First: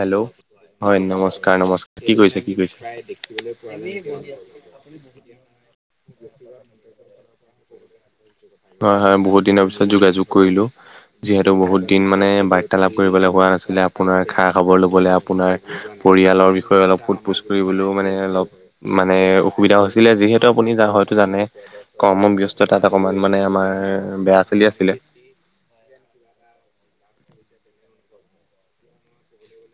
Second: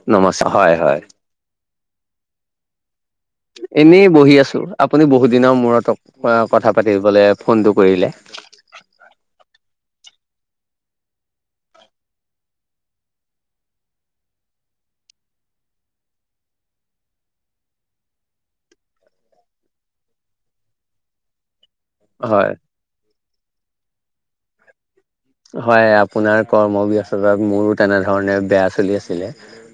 Hello হয় নমস্কাৰ-নমস্কাৰ কি কৰিছে, কি কৰিছে? এনেই বহি আছোঁ আপুনি বহুত দিনৰ মূৰত কথা পাতিবলে ফোনটো কৰিলে। হয়, হয়, বহুত দিনৰ পিছত যোগাযোগ কৰিলো। যিহেতু বহুত দিন মানে বাৰ্তালাপ কৰিবলৈ হোৱা নাছিলে আপোনাৰ খা খাবৰ ল'বলৈ আপোনাৰ পৰিয়ালৰ বিষয়ে অলপ শোধ পোছ কৰিবলৈও মানে অলপ মানে অসুবিধা হৈছিলে যিহেতু আপুনি যা হয়তো জানে কৰ্ম হয় ব্যস্ততাত অকণমান মানে আমাৰ বেয়া চলি আছিলে হয় আপোনাৰ কৰ্ম ব্যস্ততা মোৰো তেনেধৰণে বেয়া চলি আছিলে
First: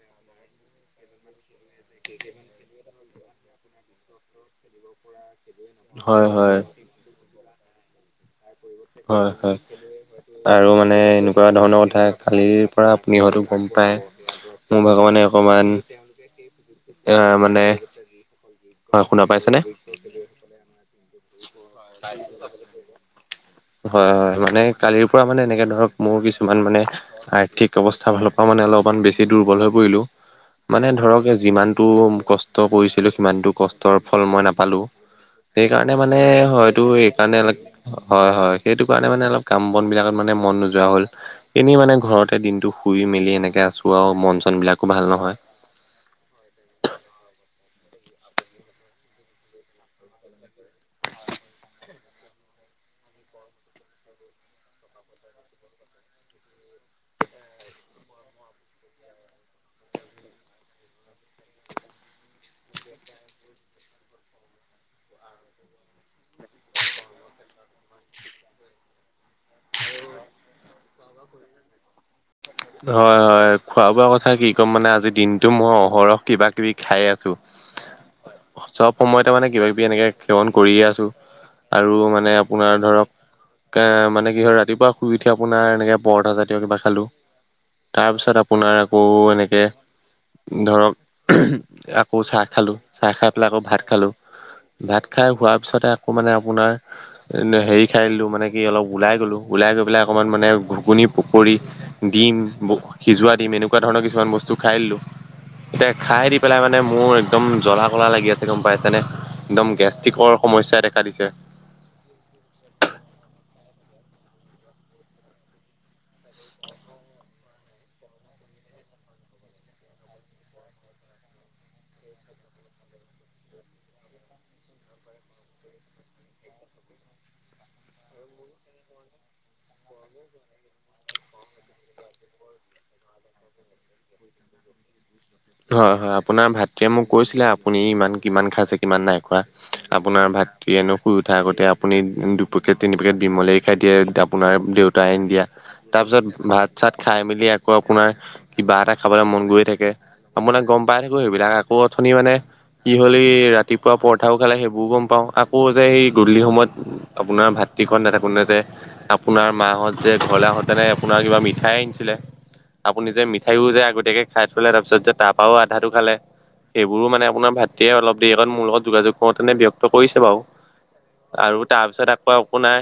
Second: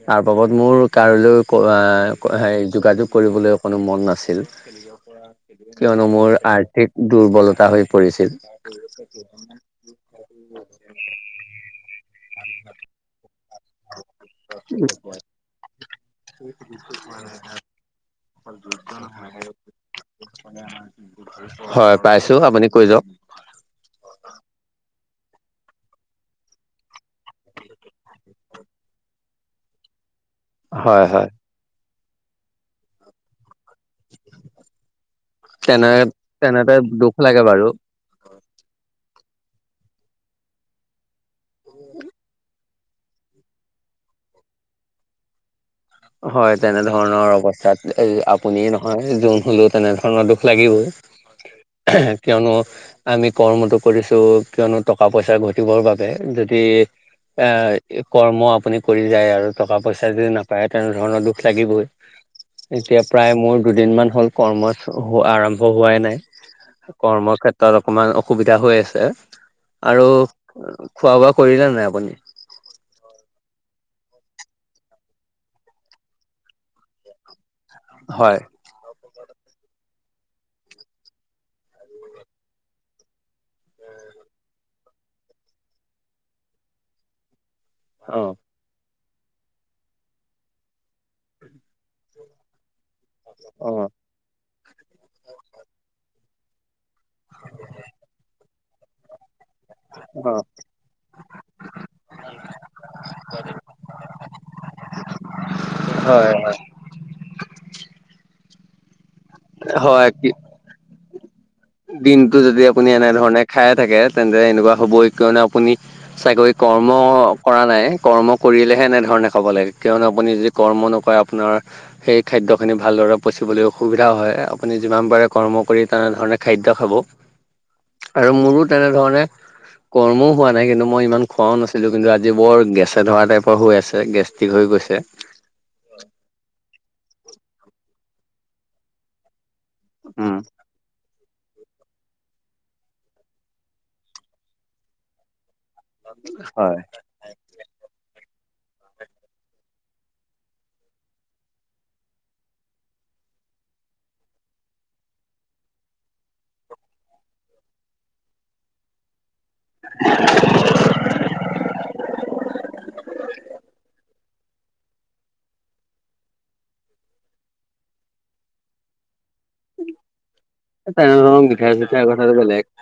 তাৰ বাবদ মোৰ কাৰোলৈ আ, যোগাযোগ কৰিবলৈ অকনো মন নাছিল। কিয়নো হয় মোৰ হয় আৰ্থিক দুৰ্বলতা হৈ পৰিছিল হয়, হয় আৰু মানে এনেকুৱা ধৰণৰ কথা। কালিৰ পৰা আপুনি হয়তো গম পায়। মোৰ ভাগৱানে অকমান এ মানে হয় শুনা পাইছেনে [inaudible] হয় পাইছো আপুনি কৈ যাওক। হয়, হয় মানে কালিৰ পৰা মানে এনেকে ধৰক মোৰ কিছুমান মানে আৰ্থিক অৱস্থা ভাল মানে অলপমান বেছি দুৰ্বল হৈ পৰিলো মানে হয় ধৰক হয় যিমানটো কষ্ট কৰিছিলোঁ সিমানটো কষ্ট তৰ ফল মই নাপালোঁ, তেনে সেইকাৰণে মানে তেনেতে হয়তো দুখ এইকাৰণে লাগে বাৰু হয়, হয় সেইটো কাৰণে মানে অলপ কাম বন বিলাকত মানে মন নোযোৱা হ'ল এনেই মানে ঘৰতে দিনটো শুই মেলি এনেকে আছোঁ আৰু মন চন বিলাকো ভাল নহয়। হয়, তেনেধৰণৰ অৱস্থাত আপুনি নহয় যোন হলেও তেনেধৰণৰ দুখ লাগিবই কিয়নো আমি কৰ্মটো কৰিছোঁ, কিয়নো টকা পইচা ঘটিবৰ বাবে যদি এ কৰ্ম আপুনি কৰি যায় আৰু টকা পইচা যদি নাপ পায় তেনেধৰণৰ দুখ লাগিবই এতিয়া প্ৰায় মোৰ দুদিনমান হ'ল কৰ্ম আৰম্ভ হোৱাই নাই। কৰ্ম ক্ষেত্ৰত অকমান অসুবিধা হৈ আছে আৰু খোৱা বোৱা কৰিলে নাই আপুনি? হয়, হয় খোৱা বোৱা কথা কি ক'ম মানে আজি দিনটো মই অহৰহ কিবা কিবি খাই আছোঁ। [inaudible] হয়, চব সময়তে মানে কিবা কিবি এনেকে সেৱন কৰিয়ে আছোঁ আৰু মানে আপোনাৰ ধৰক এ মানে কি হয় ৰাতিপুৱা শুই উঠি আপোনাৰ এনেকে পৰঠা জাতীয় কিবা খালো তাৰ অ পিছত আপোনাৰ আকৌ এনেকে ধৰক আকৌ চাহ খালোঁ। চাই খাই পেলাই আকৌ অ ভাত অ', খালোঁ, ভাত খাই হোৱাৰ পিছতে আকৌ মানে আপোনাৰ হেৰি খাই দিলো মানে কি অলপ ওলাই গলো ওলাই গৈ পেলাই অকণমান মানে ঘুগুনি পকৰি দিম সিজোৱা দিম এনেকুৱা ধৰণৰ কিছুমান বস্তু খাই দিলো। এয়া খাই হয় হয় দি পেলাই মানে মোৰ একদম জ্বলা কলা লাগি আছে গম পাইছেনে, একদম হয় গেষ্ট্ৰিকৰ সমস্যাই দেখা দিছে। দিনটো যদি আপুনি এনে ধৰণে খাই থাকে তেন্তে এনেকুৱা হবয়ে কিয়নো আপুনি চাকৰি কৰ্ম কৰা নাই কৰ্ম কৰিলেহে এনেধৰণে খাব লাগে কিয়নো আপুনি কৰ্ম নকৰে আপোনাৰ সেই খাদ্যখিনি ভালদৰে পচিবলৈ অসুবিধা হয়, আপুনি যিমান পাৰে কৰ্ম কৰি তেনেধৰণে খাদ্য খাব আৰু মোৰো তেনেধৰণে কৰ্মও হোৱা নাই, কিন্তু মই ইমান খোৱাও নাছিলোঁ, কিন্তু আজি বৰ গেছে ধৰা টাইপৰ হৈ আছে গেছ থিক হৈ গৈছে। হয়, হয় আপোনাৰ ভাতৃয়ে মোক কৈছিলে, আপুনি ইমান, কিমান খাইছে, কিমান নাই খোৱা। আপোনাৰ উম ভাতৃয়ে এনেও শুই উঠাৰ আগতে আপুনি দুপেকেট তিনি পেকেট বিমলে খাই দিয়ে আপোনাৰ দেউতাই আনি দিয়া। তাৰপিছত ভাত হয় চাত খাই মেলি আকৌ আপোনাৰ কিবা এটা খাবলৈ মন গৈয় থাকে। মই মানে গম পাই থাকো সেইবিলাক, আকৌ অথনি মানে কি হ'ল এ, ৰাতিপুৱা পৰঠাও খালে সেইবোৰোঁ গম পাওঁ আকৌ যে সেই গধূলি সময়ত আপোনাৰ ভাতৃখন নাথাকো নে যে আপোনাৰ মাহঁত যে ঘৰলৈ আহঁতেনে আপোনাৰ কিবা মিঠাই আনিছিলে। আপুনি যে মিঠাইও যে আগতীয়াকে খাই থলে তাৰপিছত যে তাৰপৰাও আধাটো খালে, সেইবোৰো মানে আপোনাৰ ভাতৃয়ে অলপ দেৰিকণ মোৰ লগত যোগাযোগ কওঁতেনে ব্যক্ত কৰিছে বাৰু, তেনেধৰণৰ আৰু মিঠাই চিঠাই তাৰপিছত আকৌ কথাটো বেলেগ আপোনাৰ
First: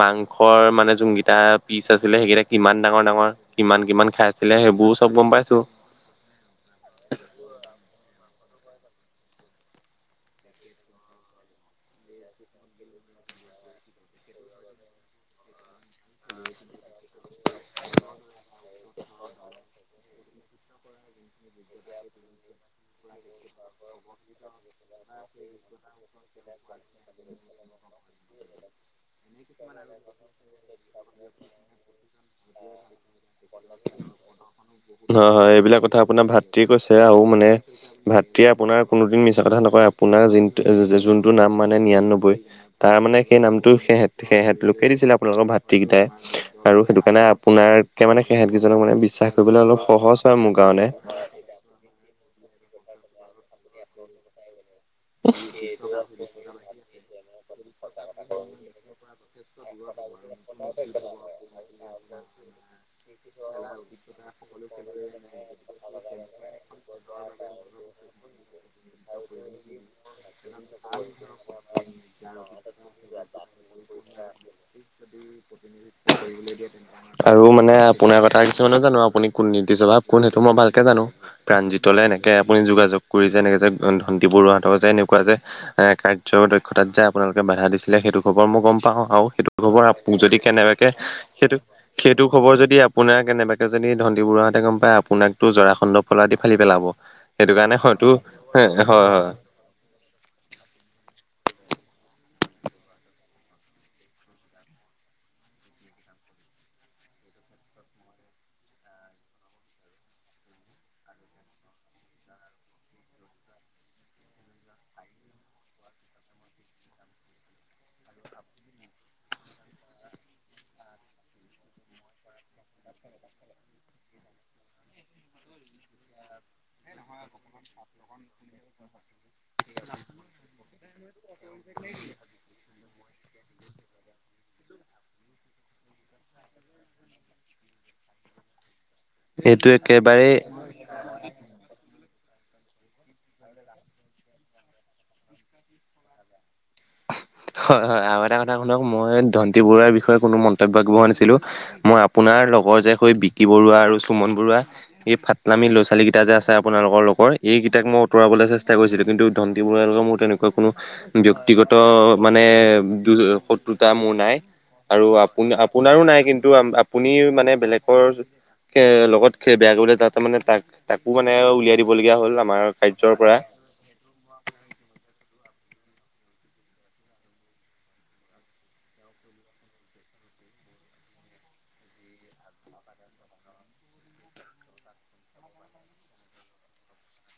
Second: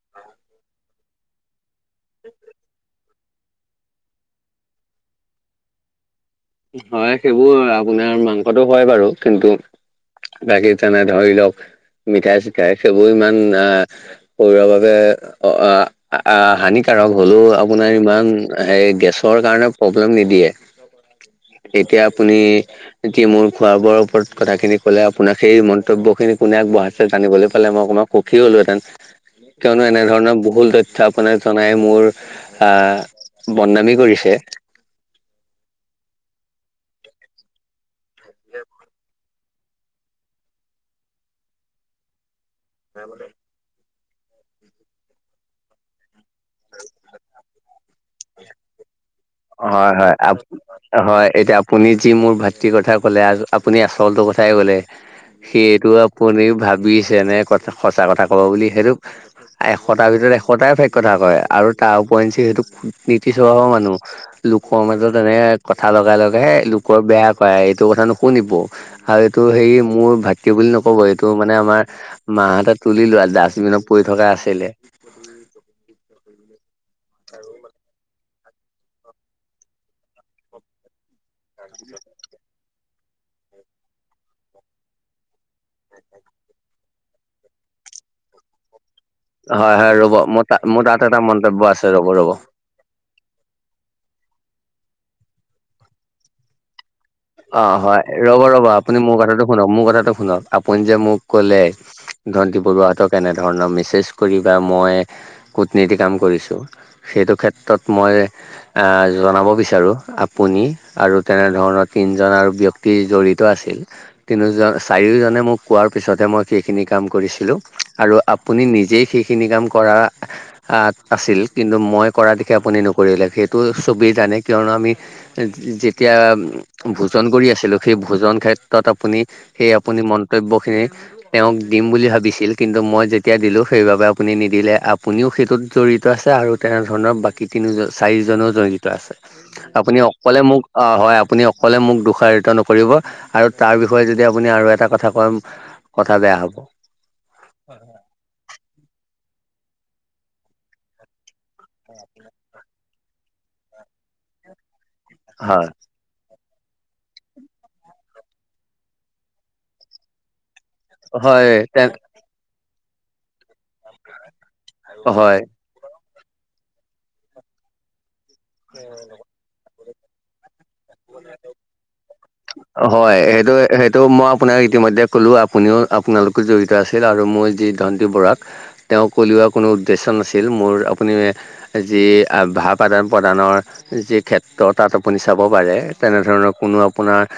মাংসৰ মানে যোনকেইটা পিচ আছিলে সেইকেইটা কিমান ডাঙৰ ডাঙৰ কিমান কিমান খাই আছিলে সেইবোৰোঁ চব গম পাইছোঁ। হয়, সেইবোৰ আপোনাৰ মাংসটো হয় বাৰু কিন্তু বাকী তেনে ধৰি লওক মিঠাই চিঠাই সেইবোৰ ইমান আ কৰিব বাবে অ' আ আ, হানিকাৰক হ'লেও আপোনাৰ ইমান এ, গেছৰ কাৰণে প্ৰব্লেম নিদিয়ে। এতিয়া আপুনি এতিয়া মোৰ খোৱা বোৱাৰ ওপৰত কথাখিনি ক'লে আপোনাক সেই মন্তব্যখিনি কোনে আগবঢ়াইছে জানিবলৈ পালে মই অকমান সুখী হ'লোহেঁতেন। কিয়নো এনেধৰণৰ বহুল তথ্য আপোনাৰ জনাই মোৰ আ, বদনামী কৰিছে। হয় হয়। এইবিলাক কথা আপোনাৰ ভাতৃয়ে কৈছে আৰু মানে এতিয়া আপোনাৰ কোনোদিন মিছা কথা নকয়, আপোনাৰ যোনটো যোনটো নাম মানে নিৰানব্বৈ তাৰমানে সেই নামটো সেহ তেহঁতলোকেই দিছিলে আপোনালোকৰ ভাতিকেইটাই আৰু সেইটো কাৰণে আপোনাৰ সে মানে সেহেতকেইজনক মানে বিশ্বাস কৰিবলৈ অলপ হয় হয়। সহজ আ, মোৰ কাৰণে হয়। এতিয়া আপুনি যি মোৰ ভাতৃৰ কথা ক'লে, আপুনি আচলটো কথাই ক'লে। সেইটো আপুনি ভাবিছেনে কথা সঁচা কথা কব বুলি, সেইটো এশটাৰ ভিতৰত এশটাই চেক কথা কয় আ। আৰু তাৰ ওৰিঞ্চি সেইটো নীতি স্বভাৱৰ মানুহ। লোকৰ মাজত এনে কথা লগাই লগাইে লোকৰ বেয়া কৰে, এইটোৰ কথা নুশুনিব। আৰু এইটো হেৰি মোৰ ভাতৃ বুলি নক'ব, এইটো মানে আমাৰ মাহতে তুলি লোৱা আৰু ডাষ্টবিনত পৰি থকা আছিলে। প্ৰতিনিধিত্ব কৰিবলৈ দিয়ে তেনে আৰু মানে আপোনাৰ কথা কিছুমানে জানো, আপুনি কোন নীতি স্বভাৱ, কোন সেইটো মই ভালকে জানো। প্ৰাণজিতলে এনেকৈ আপুনি যোগায কৰি যে, এনেকৈ যে ধণ্টি বৰুৱাহঁতক যে এনেকুৱা যে এ, কাৰ্য দক্ষতাত যে আপোনালোকে বাধা দিছিলে সেইটো খবৰ মই গম পাওঁ আৰু। সেইটো হয় হয় ৰ'ব খবৰ যদি মোৰ তাত মোৰ কেনেবাকে, তাত এটা সেইটো মন্তব্য আছে ৰ'ব সেইটো ৰ'ব। খবৰ যদি আপোনাৰ কেনেবাকে যদি ধন্দি বৰুৱাহঁতে গম পায় আপোনাকতো জৰা খণ্ডৰ পলাদি ফালি পেলাব। সেইটো কাৰণে অ' হয়তো হয়, ৰ'ব হয় ৰ'ব আপুনি মোৰ হয় কথাটো শুনক মোৰ কথাটো শুনক, আপুনি যে মোক ক'লে ধণ্টি বৰুৱাহতক এনেধৰণৰ মেছেজ কৰি বা মই কূটনীতি কাম কৰিছোঁ সেইটো ক্ষেত্ৰত মই আ, জনাব বিচাৰো, আপুনি আৰু তেনেধৰণৰ তিনজন আৰু ব্যক্তি জড়িত আছিল। তিনিওজন, চাৰিওজনে মোক কোৱাৰ পিছতহে মই সেইখিনি কাম কৰিছিলোঁ আৰু আপ পুনি নিজেই সেইখিনি কাম কৰা আত আছিল কিন্তু মই কৰা দিশে আপুনি নকৰিলে সেইটো চবেই জানে কিয়নো আমি যেতিয়া ভোজন কৰি আছিলো, সেই ভোজন ক্ষেত্ৰত আপুনি সেই আপুনি মন্তব্যখিনি তেওঁক দিম বুলি ভাবিছিল কিন্তু মই যেত তিয়া দিলোঁ সেইবাবে আপুনি নিদিলে, আপুনিও সেইটোত জড়িত আছে আৰু তেনেধৰণৰ বা তিনি চাৰিজনও জৰিত আছে। এইটো আপুনি একেবাৰেই অকলে মোক অ' হয় আপুনি অ' ক'লে মোক দোষাৰিত নকৰিব আৰু তাৰ বিষয়ে যদি আপুনি আৰু এটা কথা কয় কথা বেয়া হ'ব। হয়, হয়। আৰু এটা কথা শুনক মই দন্তি বৰুৱাৰ বিষয়ে কোনো মন্তব্য আগবঢ়োৱা নাছিলোঁ। মই আপোনাৰ লগৰ যে হৈ বিকি বৰুৱা আৰু সুমন বৰুৱা। এই ফাটলামি হয় ল'ৰা-ছোৱালী কেইটা যে আছে। আপোনালোকৰ লগৰ এইকেইট অতৰাবলৈ চেষ্টা কৰিছিলোঁ কিন্তু ধন্তী বোৰ লগৰ মোৰ তেনেকুৱা কোনো হয় ব্যক্তিগত তে মানে শত্ৰুতা মোৰ নাই। আৰু হয় আপোন-আপোনাৰো নাই কিন্তু আপুনি মানে বেলেগৰ লগত সি বেয়া কৰিবলৈ যাওঁতে তাতেমানে তাক-তাকো মানে উলিয়াই দিবলগীয়া হ'ল। আমাৰ কাৰ্যৰ হয় পৰা। সেইটো-সেইটো মই আপোনাক ইতিমধ্যে ক'লোঁ আপুনিও আপোনালোকো জড়িত আছিল আৰু মোৰ যি ধন্তী বৰুৱাক। তেওঁ উলিওৱা কোনো উদ্দেশ্য নাছিল মোৰ আপুনি যি ভাব আদান-প্ৰদানৰ যি ক্ষেত্ৰ তাত আপুনি চাব পাৰে, তেনেধৰণৰ কোনো আপোনাৰ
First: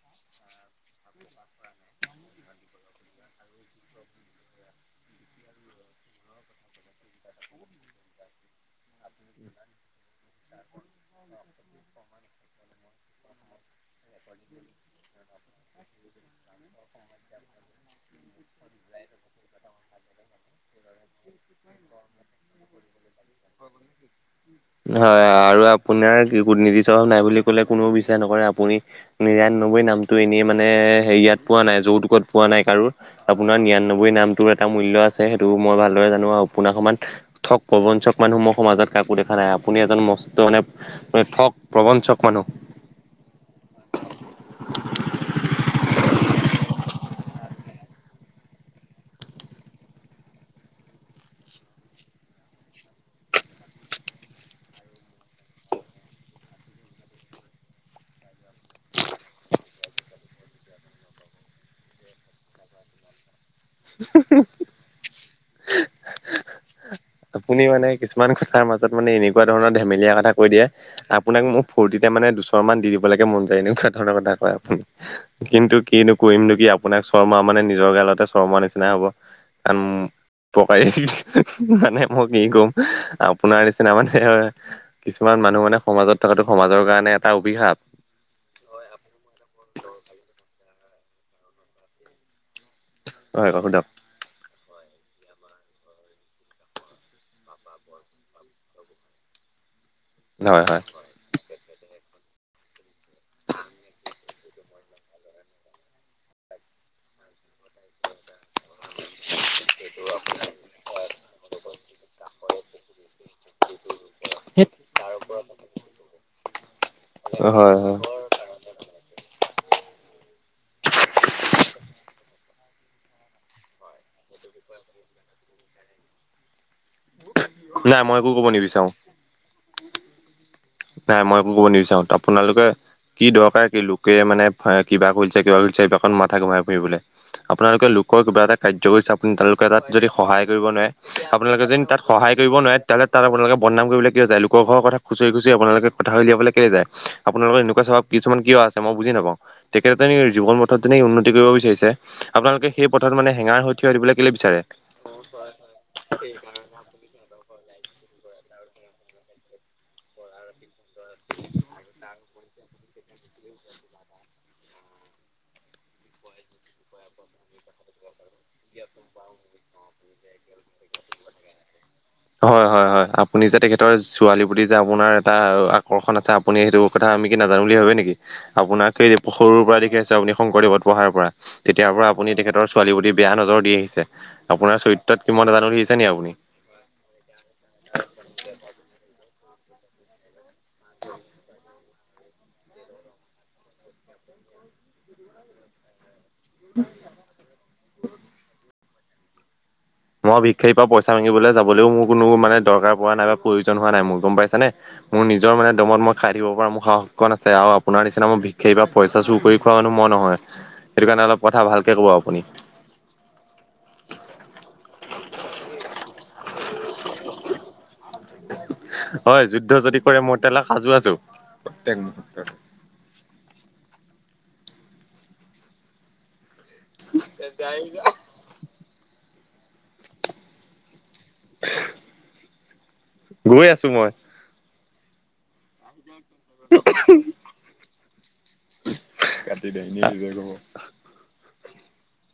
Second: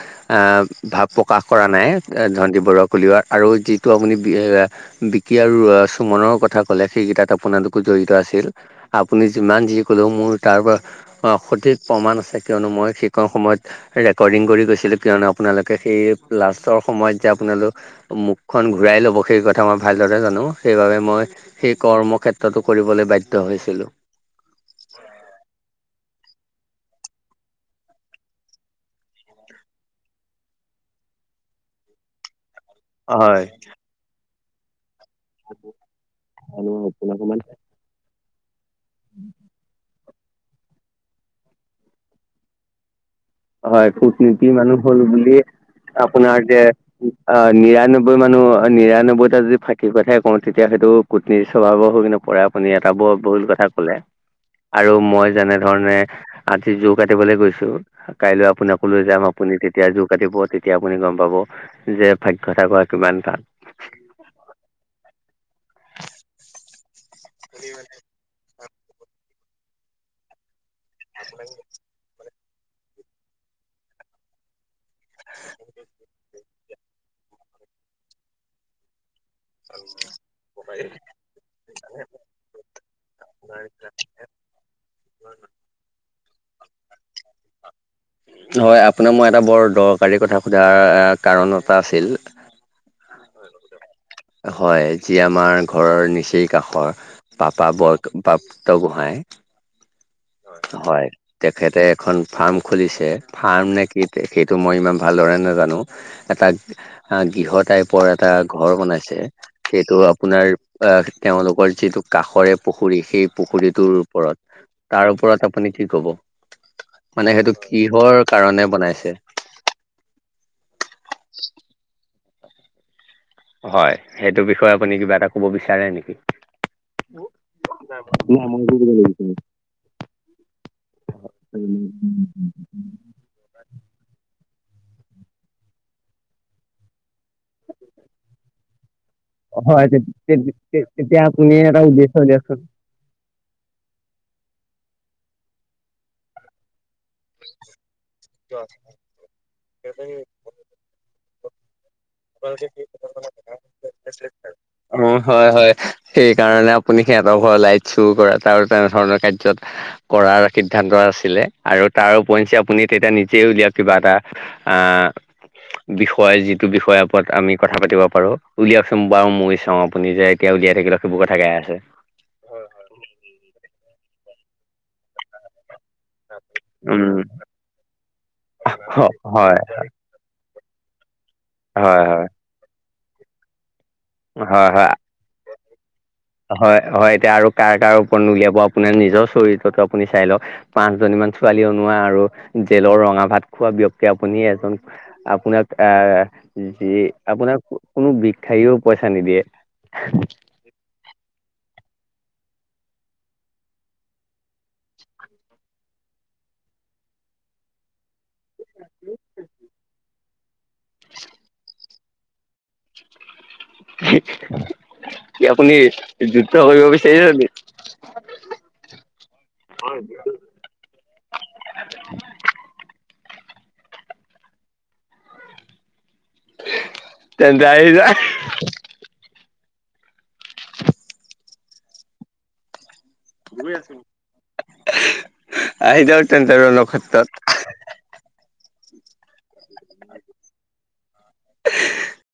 ভাৱ প্ৰকাশ কৰা নাই ধন্তী বৰুৱা উলিওৱাৰ আৰু যিটো আপুনি বিকি আৰু চুমনৰ কথা ক'লে সেইকেইটাত আপোনালোকো জড়িত আছিল। আপুনি যিমান যি ক'লেও মোৰ তাৰপৰা সঠিক প্ৰমাণ আছে কিয়নো মই সেইকণ সময়ত ৰেকৰ্ডিং কৰি গৈ কিয়নো আপোনালোকে সেই লাষ্টৰ সময়ত যে আপোনালোক মুখখন ঘূৰাই ল'ব, সেই কথা মই ভালদৰে জানোঁ। সেইবাবে মই সেই কৰ্মক্ষেত্ৰতো কৰিবলৈ বাধ্য হৈছিলোঁ। হয় আৰু আপোনাৰ কুটনীতি স্বভাৱ নাই বুলি ক'লে কোননেও বিশ্বাস নকৰে। আপুনি নিৰান্নব্বৈ নামটো এনেই মানে হেৰি ইয়াত পোৱা নাই, যৌতুকত পোৱা নাই কাৰো। হয় আপোনাৰ নিৰান্নব্বৈ নামটোৰ এটা মূল্য আছে সেইটো মই ভাল [unintelligible] প্ৰবঞ্চক মানুহ মোৰ সমাজত কাকো দেখা নাই, আপুনি এজন মস্ত মানে ঠগ প্ৰবঞ্চক মানুহ। হয় কূটনীতি মানুহ হ'ল বুলি আপোনাৰ যে অহ, নিৰান্নব্বৈ মানুহ অহ, নিৰানব্বৈটা যদি ফাঁকি কথাই কওঁ তেতিয়া সেইটো কুটনীৰ স্বভাৱৰ হৈ কিনে পৰে আপুনি এটা বৰ ভুল কথা ক'লে। আৰু মই যেনে ধৰণে আজি জোৰ কাটিবলৈ গৈছোঁ। কাইলৈ আপোন আকৌ লৈ যাম আপুনি তেতিয়া জোৰ কাটিব তেতিয়া আপুনি গম পাব। যে ভাগ্যটা কৰা কিমান টান। [unintelligible] আপুনি মানে কিছুমান কথাৰ মাজত মানে এনেকুৱা ধৰণৰ ধেমেলীয়া কথা কৈ দিয়ে, আপোনাক মোৰ ফৰ্তি এতিয়া মানে দুচৰমান দি দিব লাগে মন যায়, এনেকুৱা ধৰণৰ কথা কয় আপুনি। কিন্তু কিনো কৰিমনো কি। আপোনাক চৰমাৰা মানে নিজৰ গালতে চৰমাৰা নিচিনাই হ'ব। [unintelligible] পকাই মানে মই কি কম, আপোনাৰ নিচিনা মানে কিছুমান মানুহ মানে সমাজত থকাটো সমাজৰ কাৰণে এটা অভিশাপ। হয়, আপোনাক মই এটা বৰ দৰকাৰী কথা সোধাৰ কাৰণ এটা আছিল। হয়, [unintelligible] হয় যি আমাৰ ঘৰৰ নিচেই কাষৰ। পাপা বত, প্ৰাপ্ত গোহাঁই হয়। তেখেতে এখন ফাৰ্ম খুলিছে, ফাৰ্মনে কি সেইটো মই ইমান ভালদৰে নাজানোঁ। এটা গৃহ টাইপৰ এটা ঘৰ বনাইছে। সেইটো আপোনাৰ অহ, তেওঁলোকৰ যিটো কাষৰে পুখুৰী সেই পুখুৰীটোৰ ওপৰত। [unintelligible] তাৰ ওপৰত আপুনি কি কব। মানে সেইটো কিহৰ কাৰণে বনাইছে? [unintelligible] হয় সেইটো বিষয়ে আপুনি কিবা এটা ক'ব বিচাৰে নেকি? একো নাই ক'ব মই নিবিচাৰো [unintelligible] নাই, মইো ক'ব নিবিচাৰো আপোনালোকে কি দৰকাৰ কি লোকে মানে কিবা কৰিছে কিবা কৰিছে এইবিলকত মাথা ঘুৰাই ফুৰিবলৈ। আপোনালোকে লোকৰ কিবা এটা কাৰ্য কৰিছে, আপুনি তেওঁলোকে তাত হয় যদি সহায় কৰিব নোৱাৰে তেতিয়া আপুনি আপোনালোকে এটা যদি তাত উদ্দেশ্য সহায় কৰিব দিয়কচোন নোৱাৰে তালে তাত আপোনোকে বদনাম কৰিবলৈ কিয় যায়, লোকৰ ঘৰ কথা খুচৰি খুচৰি আপোনালোক কথা উলিয়াবলৈ কেলৈ যায়? আপোনালোকৰ এনেকুৱা কিছুমান কিয় আছে মই বুজি নাপাওঁ তেখেততে জীৱন পথত যনে উন্নতি কৰিব বিচাৰিছে আপোনালোকে সেই পথাৰত মানে হেঙাৰ হৈ থিয় দিবলৈ কেলে বিচাৰে? অ', হয় হয়, সেইকাৰণে আপুনি সিহঁতৰ ঘৰৰ লাইট চুৰ কৰা আৰু তেনেধৰণৰ কাৰ্যত কৰাৰ সিদ্ধান্ত আছিলে আৰু তাৰ ক এ বিষয়িষয় [unintelligible] [inaudible] ওপৰত আমি কথা পাতি পাৰো উলিয়াওচোন বাৰু ময়ো চাওঁ, আপুনি যে এতিয়া উলিয়াই থাকিলেও সেইবোৰ কথা গায় হয় হয় হয়, আপুনি যে তেখেতৰ ছোৱালী বুলি যে আপোনাৰ এটা আকৰ্ষণ আছে আপুনি সেইটো কথা উম আমি কি নাজানোঁ বুলি ভাবে নেকি? আপোনাক সেই হয় সৰুৰ পৰা দেখি আছো, আপুনি শংকৰদেৱত পঢ়াৰ পৰা হয় তেতিয়াৰ হয় পৰা আপুনি তেখেতৰ ছোৱালী প্ৰতি বেয়া নজৰ দি আহিছে হয় আপোনাৰ হয় চৰিত্ৰ তত কি মত জানোিছে নে আপুনি [inaudible] হয় হয়, এতিয়া আৰু কাৰ কাৰ ওপৰত উলিয়াব আপোনাৰ নিজৰ চৰিত্ৰটো আপুনি চাই লওক। পাঁচ জনী মান ছোৱালী অ পোৱা আৰু জেলৰ ৰঙা ভাত খোৱা ব্যযক্তি আপুনি এজন আপোনাক এ যি আপোনাক কোনো ভি [unintelligible] পইচা নিদিয়ে। বিষ খাৰীৰ পৰা পইচা মাঙিবলৈ যাবলৈও মোৰ কোনো মানে দৰকাৰ পোৱা নাই বা প্ৰয়োজন হোৱা নাই মোৰ গম পাইছানে? মোৰ নিজৰ মানে দমত মই খাই দিব পৰাৰ মোৰ সাহ অকণ আছে। আৰু আপোনাৰ নিচিনা মই বিশষেই বা পইচা চুৰ কৰি খোৱা মানুহ মই নহয়। সেইটো কাৰণে অলপ কথা ভালকে ক'ব আপুনি। কি? আপুনি যুদ্ধ কৰিব বিচাৰিছে নিকি? হয়, যুদ্ধ যদি কৰে মই তেতিয় হ'লে সাজু আছো। প্ৰতেক মুহৰ্ত তেন্ত আহি যা। [inaudible] আ, গৈ আছো মই। আহি যাও, তেন্ত ৰনক্ষত্ৰত। কাটি দেনে হ ক'ব। [inaudible] [inaudible]